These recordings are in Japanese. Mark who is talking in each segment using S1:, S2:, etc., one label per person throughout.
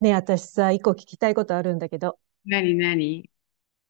S1: ねえ、私さ、一個聞きたいことあるんだけど、
S2: なになに。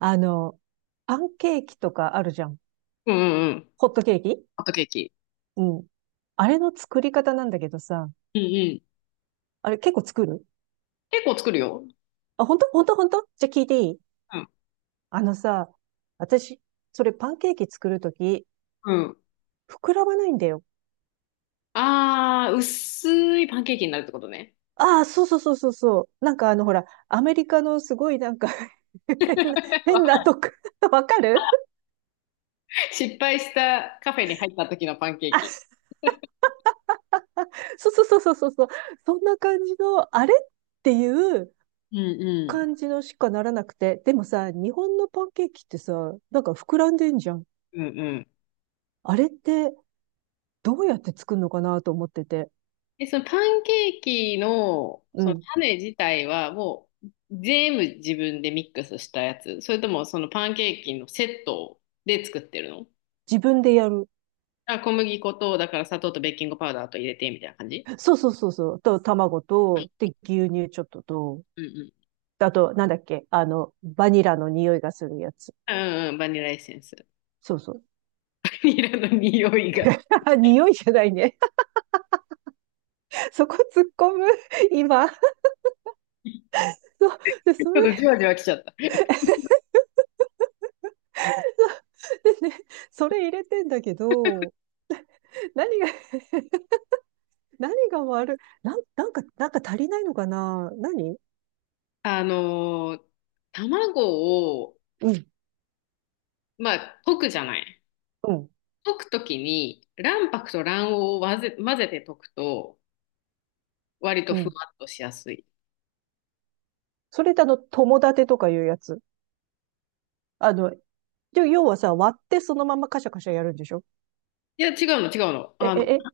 S1: あの、パンケーキとかあるじゃん。
S2: うんうんうん。
S1: ホットケーキ。
S2: ホットケーキ。
S1: うん。あれの作り方なんだけどさ、
S2: うんうん。
S1: あれ結構作る？
S2: 結構作るよ。
S1: あ、本当本当本当。じゃあ聞いていい？
S2: うん。
S1: あのさ、私、それパンケーキ作るとき、
S2: うん。
S1: 膨らまないんだよ。
S2: あー、薄いパンケーキになるってことね。
S1: ああ、そうそうそうそうそう。なんかほら、アメリカのすごいなんか 変な、変な とこ わかる？
S2: 失敗したカフェに入った時のパンケー
S1: あ、
S2: キ。
S1: そうそうそうそうそうそう。そんな感じの、あれっていう、
S2: うんうん。
S1: 感じのしかならなくて、でもさ、日本のパンケーキってさ、なんか膨らんでんじゃん。
S2: うんうん。
S1: あれってどうやって作るのかなと思ってて。
S2: で、そのパンケーキの、
S1: う
S2: その
S1: ん。
S2: 種自体はもう全部自分でミックスしたやつ。それともそのパンケーキのセットで作ってるの？
S1: 自分でやる。
S2: あ、小麦粉と、だから砂糖とベーキングパウダーと入れてみたいな感じ？
S1: そうそうそうそう。と、卵と、で、牛乳ちょっとと、
S2: うん
S1: あと、なんだっけ、バニラの匂いがするやつ。
S2: うんうん、バニラエッセンス。
S1: そうそう。
S2: バニラの匂いが、ち
S1: 匂いじゃないね。そこ突っ込む、今。そう。で、そ
S2: ょっとじ
S1: れ
S2: わじわきちゃった。
S1: でね、それ入れてんだけど、何が、何が悪い、なんか足りないのかな、何？
S2: あのー卵を、
S1: うん、
S2: まあ、溶くじゃない。
S1: うん、
S2: 溶くときに、卵白と卵黄を混ぜて溶くと、割と
S1: う
S2: ふ
S1: ん。
S2: わっとしやすい。
S1: それだ友達とかいうやつ。あの、で要はさ、割ってそのままカシャカシャやるんでしょ？
S2: いや、違うの、違うの。
S1: え、え、え、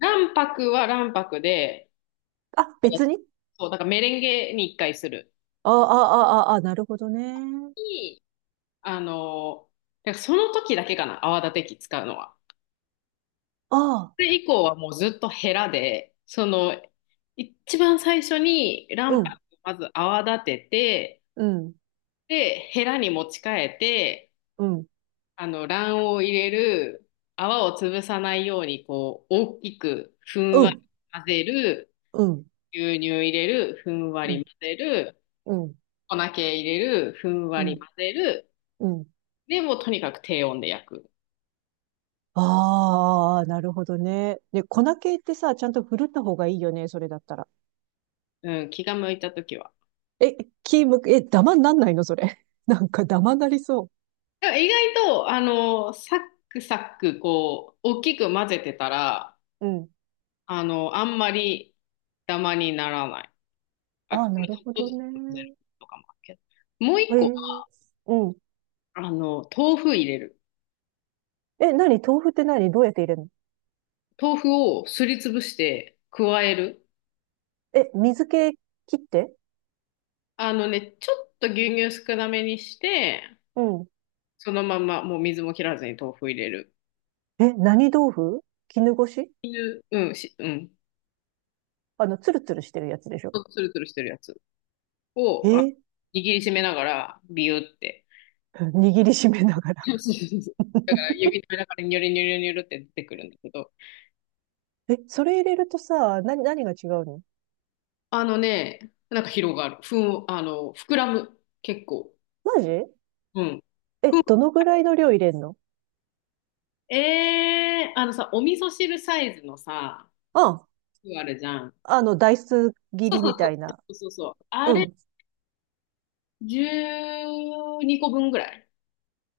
S2: 卵白は卵白で、
S1: あ、別に。
S2: そう、だからメレンゲに一回する。
S1: ああ、ああ、ああ、なるほどね。
S2: に、あのーだからその時だけかな、泡立て器使うのは。
S1: ああ、
S2: それ以降はもうずっとヘラで、一番最初に
S1: う
S2: 卵
S1: ん、
S2: 白をまず泡立てて、
S1: うん、
S2: で、ヘラに持ち替えて、
S1: うん、
S2: 卵黄を入れる、泡を潰さないように、こう、大きくふん
S1: う
S2: わり
S1: ん、
S2: 混ぜる、
S1: うん、
S2: 牛乳入れる、ふんわ
S1: う
S2: り
S1: ん、
S2: 混ぜる、
S1: うん、
S2: 粉系入れる、ふん
S1: う
S2: わり
S1: ん、
S2: 混ぜる、
S1: うん。
S2: で、もうとにかく低温で焼く。
S1: ああ、なるほどね。で、粉系ってさ、ちゃんと振るった方がいいよね、それだったら。
S2: うん、気が向いたときは。
S1: え、キーム、え、ダマになんないの、それ？なんかダマなりそ
S2: でも意外と、サックサック、こう、大きく混ぜてたら、
S1: う。うん。
S2: あんまりダマにならない。あ、ち
S1: あ
S2: ょっ
S1: あ、なるほ
S2: と
S1: ど
S2: ずつ混ぜる
S1: ね。
S2: とかもあるけど。もう一
S1: え
S2: 個、
S1: え、うん。
S2: 豆腐入れる。
S1: え、何、豆腐って？何どうやって入れるの？
S2: 豆腐をすりつぶして加える。
S1: え、水気切って？
S2: あのね、ちょっと牛乳少なめにして、
S1: うん。
S2: そのままもう水も切らずに豆腐入れる。
S1: え、何豆腐、絹ごし？
S2: いううん、し、うん。
S1: ツルツルしてるやつでしょ？
S2: つるつるしてるやつを、あ、
S1: え、
S2: 握りしめながら、ビューって。
S1: 握りしめながら？
S2: そうそうそう。だから指の間からニョロニョロニョロって出てくるんだけど、
S1: え、それ入れるとさ、何が違うの？
S2: あのね、なんか広がる。ふん、あの、膨らむ。結構。
S1: マジ？
S2: うん。
S1: え、
S2: ふ
S1: どのぐらいの量入れんの？
S2: ん、えー、あのさ、お味噌汁サイズのさ、
S1: あ、
S2: あるじゃん。
S1: ダイス切
S2: そう
S1: り
S2: そう
S1: み
S2: そう。
S1: たいな。
S2: そうそうそう。あ
S1: う
S2: れ、
S1: ん。
S2: 12個分ぐらい。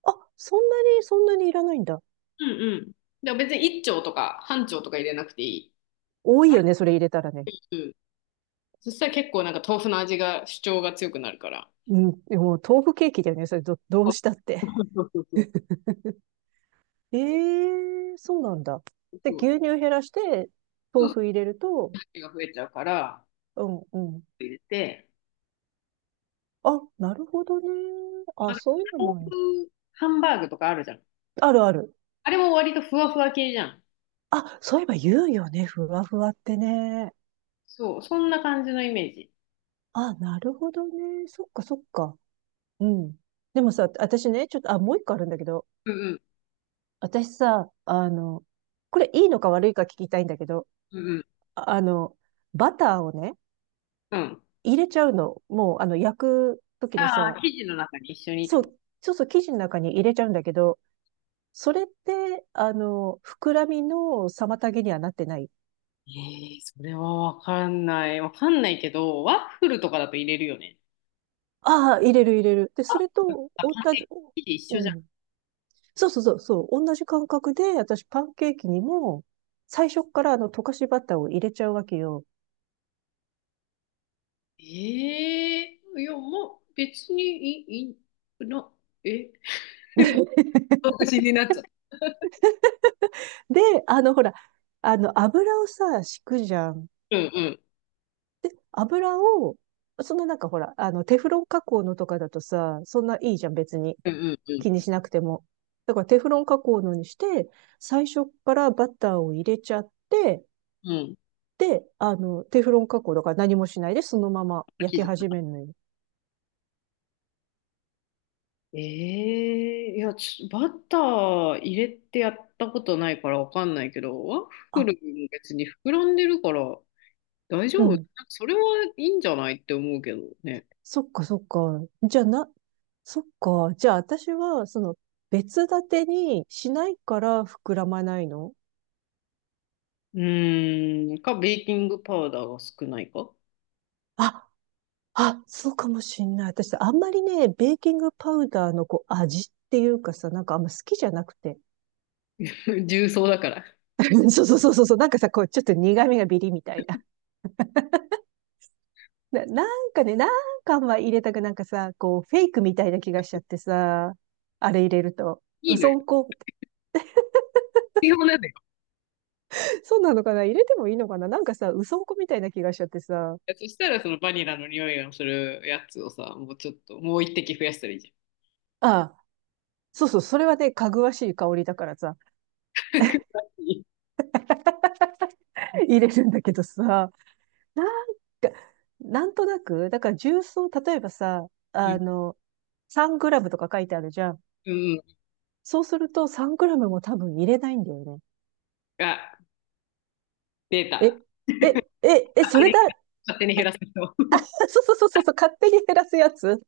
S1: あ、そんなに、そんなにいらないんだ。
S2: うんうん。でも別に1丁とか半丁とか入れなくていい。
S1: 多いよね、それ入れたらね。
S2: うん。そしたら結構なんか豆腐の味が主張が強くなるから。
S1: うん。もう豆腐ケーキだよね、それど、ど
S2: そ
S1: う
S2: う
S1: したって。
S2: そうそうそう。
S1: ええ、そうなんだ。で、
S2: そう
S1: 牛乳減らして、
S2: そ
S1: 豆
S2: うそう。
S1: 腐入れると、
S2: 味が増えちゃうから、
S1: うん、うん。
S2: 入れて、
S1: あ、なるほどね。あ、そういうの
S2: 豆
S1: もある。
S2: 腐ハンバーグとかあるじゃん。
S1: あるある。
S2: あれも割とふわふわ系じゃん。
S1: あ、そういえば言うよね。ふわふわってね。
S2: そう、そんな感じのイメージ。
S1: あ、なるほどね。そっか、そっか。うん。でもさ、私ね、ちょっと、あ、もう一個あるんだけど、
S2: うん
S1: 私さ、これいいのか悪いか聞きたいんだけど、
S2: うん、うんうん、
S1: ああの、バターをね、
S2: うん。
S1: 入れちゃうの。もう、焼く時の
S2: あ
S1: さ、
S2: あ、生地の中に一緒にって
S1: そ
S2: こと。
S1: う、そうそう、生地の中に入れちゃうんだけど、それって、膨らみの妨げにはなってない？
S2: ええ、それはわかんない。わかんないけど、ワッフルとかだと入れるよね。
S1: ああ、入れる入れる。で、それと、
S2: あ、パン
S1: 同じ、
S2: 生地一
S1: う
S2: 緒じゃん。
S1: ん。そうそうそう、そう、同じ感覚で、私パンケーキにも、最初っから溶かしバターを入れちゃうわけよ。
S2: ええいや、もう別にいい、いいな、え、 独身になっちゃった。
S1: で、ほら、油をさ、敷くじゃん。
S2: うんうん、
S1: 油を、そのなんかほら、テフロン加工のとかだとさ、そんないいじゃん、別に。
S2: うんうん、
S1: 気に
S2: う
S1: しなくても。だからテフロン加工のにして、最初からバターを入れちゃって、
S2: ん、うん。
S1: で、テフロン加工だから何もしないで、そのまま焼
S2: 生
S1: き
S2: 地。
S1: 始めるのよ。
S2: ええいや、バター入れてやったことないからわかんないけど、ワッフ
S1: あ、
S2: ルも別に膨らんでるから大丈
S1: う
S2: 夫なんか？
S1: ん。
S2: それはいいんじゃないって思うけどね。
S1: そっかそっか。じゃあな、そっか。じゃあ私は、別立てにしないから膨らまないの？
S2: うーん、ベーキングパウダーが少ないか。
S1: あ、あ、そうかもしんない。私、あんまりね、ベーキングパウダーのこう味っていうかさ、なんかあんま好きじゃなくて。
S2: 重曹だから。
S1: そうそうそうそうそう。なんかさ、こう、ちょっと苦味がビリみたいな。なんかね、なんかあんま入れたくなんかさ、こう、フェイクみたいな気がしちゃってさ、あれ入れると。
S2: い
S1: う
S2: いの
S1: そ
S2: よ。
S1: んこ、
S2: 必要なのよ。
S1: そうなのかな？入れてもいいのかな？なんかさ、うそんこみたいな気がしちゃってさ。
S2: そしたらそのバニラの匂いがするやつをさ、もうちょっと、もう一滴増やしたらいいじゃ
S1: ああ、そうそう、それはね、かぐわしい香りだからさ、
S2: ん。
S1: 入れるんだけどさ。なんか、なんとなく、だから重曹、例えばさ、
S2: う
S1: あ
S2: ん、
S1: の、3グラムとか書いてあるじゃん。
S2: うん、
S1: そうすると3グラムも多分入れないんだよね。
S2: あ、出
S1: え、
S2: た。
S1: え、え、え、
S2: 勝
S1: そ
S2: 手
S1: れ
S2: に、
S1: だ。
S2: 勝手に減らす人。
S1: そうそうそうそうそう、勝手に減らすやつ。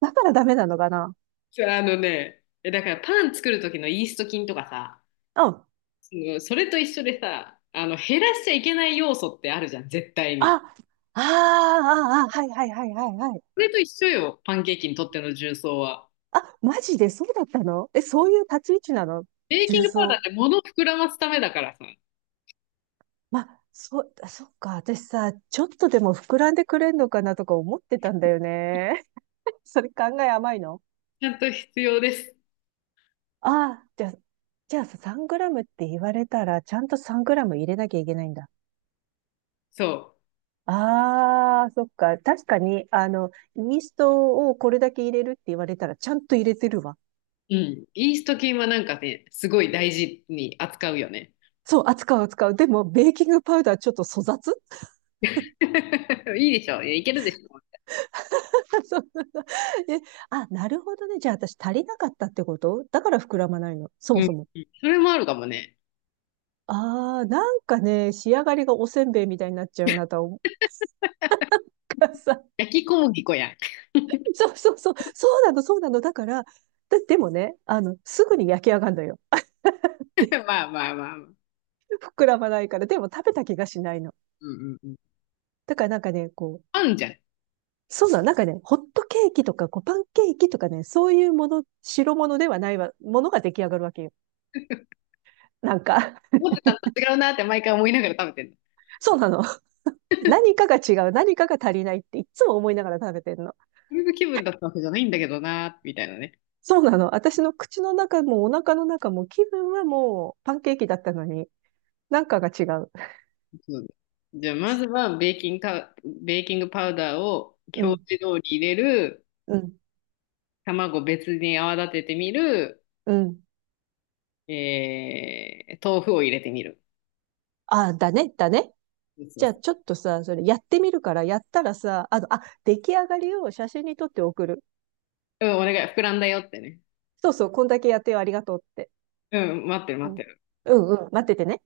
S1: だからダメなのかな？
S2: そう。あのね、だからパン作る時のイースト菌とかさ、
S1: うん。あ、
S2: それと一緒でさ、減らしちゃいけない要素ってあるじゃん、絶対
S1: あ
S2: に。
S1: あ、ああ、はいはいはいはいはい。
S2: それと一緒よ、パンケーキにとっての重曹は。
S1: あ、マジでそうだったの？え、そういう立ち位置なの、
S2: ベーキン
S1: 重
S2: グパウダーっ
S1: 曹？
S2: て物を膨らますためだからさ、
S1: まあ、そう、あそっか。私さ、ちょっとでも膨らんでくれんのかなとか思ってたんだよね。それ考え甘いの？
S2: ちゃんと必要です。
S1: ああ、じゃあ、さ、3グラムって言われたら、ちゃんと3グラム入れなきゃいけないんだ。
S2: そ
S1: ああ、そっか。確かに、イーストをこれだけ入れるって言われたら、ちゃんと入れてるわ。
S2: う。うん。イースト菌はなんかね、すごい大事に扱うよね。
S1: そう、扱う扱う。でも、ベーキングパウダーちょっと粗雑。
S2: いいでしょ、いやいけるでしょ。
S1: そなえあ、なるほどね。じゃあ私足りなかったってことだから膨らまないの。そも
S2: うん。
S1: そも。
S2: それもあるかもね。
S1: ああ、なんかね、仕上がりがおせんべいみたいになっちゃうなと思うからさ。
S2: 焼き小麦粉やん。
S1: そうそうそう、そうなの、そうなの。だから、だでもね、すぐに焼き上がるのよ。
S2: まあまあまあまあ。うん
S1: 膨らまないから、でも食べた気がしないの。
S2: うんうん。
S1: だからなんかね、こう、
S2: パンじゃん。
S1: そうなの、なんかね、ホットケーキとか、こう、パンケーキとかね、そういうもの、白物ではないわ、ものが出来上がるわけよ。なんか、
S2: 思ってたのと違うなって毎回思いながら食べてるの。
S1: そうなの。何かが違う、何かが足りないっていつも思いながら食べてるの。
S2: これの気分だったわけじゃないんだけどな、みたいなね。
S1: そうなの。私の口の中もお腹の中も気分はもうパンケーキだったのに、なんかが違う。
S2: そう。じゃあ、まずはベーキングパウダーを
S1: う
S2: 表
S1: ん、
S2: 示通り入れる、
S1: うん、
S2: 卵別に泡立ててみる、
S1: うん。
S2: 豆腐を入れてみる。
S1: ああ、だね、だね。
S2: そうそ
S1: じ
S2: う
S1: ゃあ、
S2: そ
S1: ちょっとさ、それやってみるから、やったらさ、あ、出来上がりを写真に撮って送る。
S2: う。うん、お願い、膨らんだよってね。
S1: そうそう、こんだけやってよ、ありがとうって。
S2: うん、待ってる
S1: う
S2: 待って
S1: ん。
S2: る。
S1: うんうん、待っててね。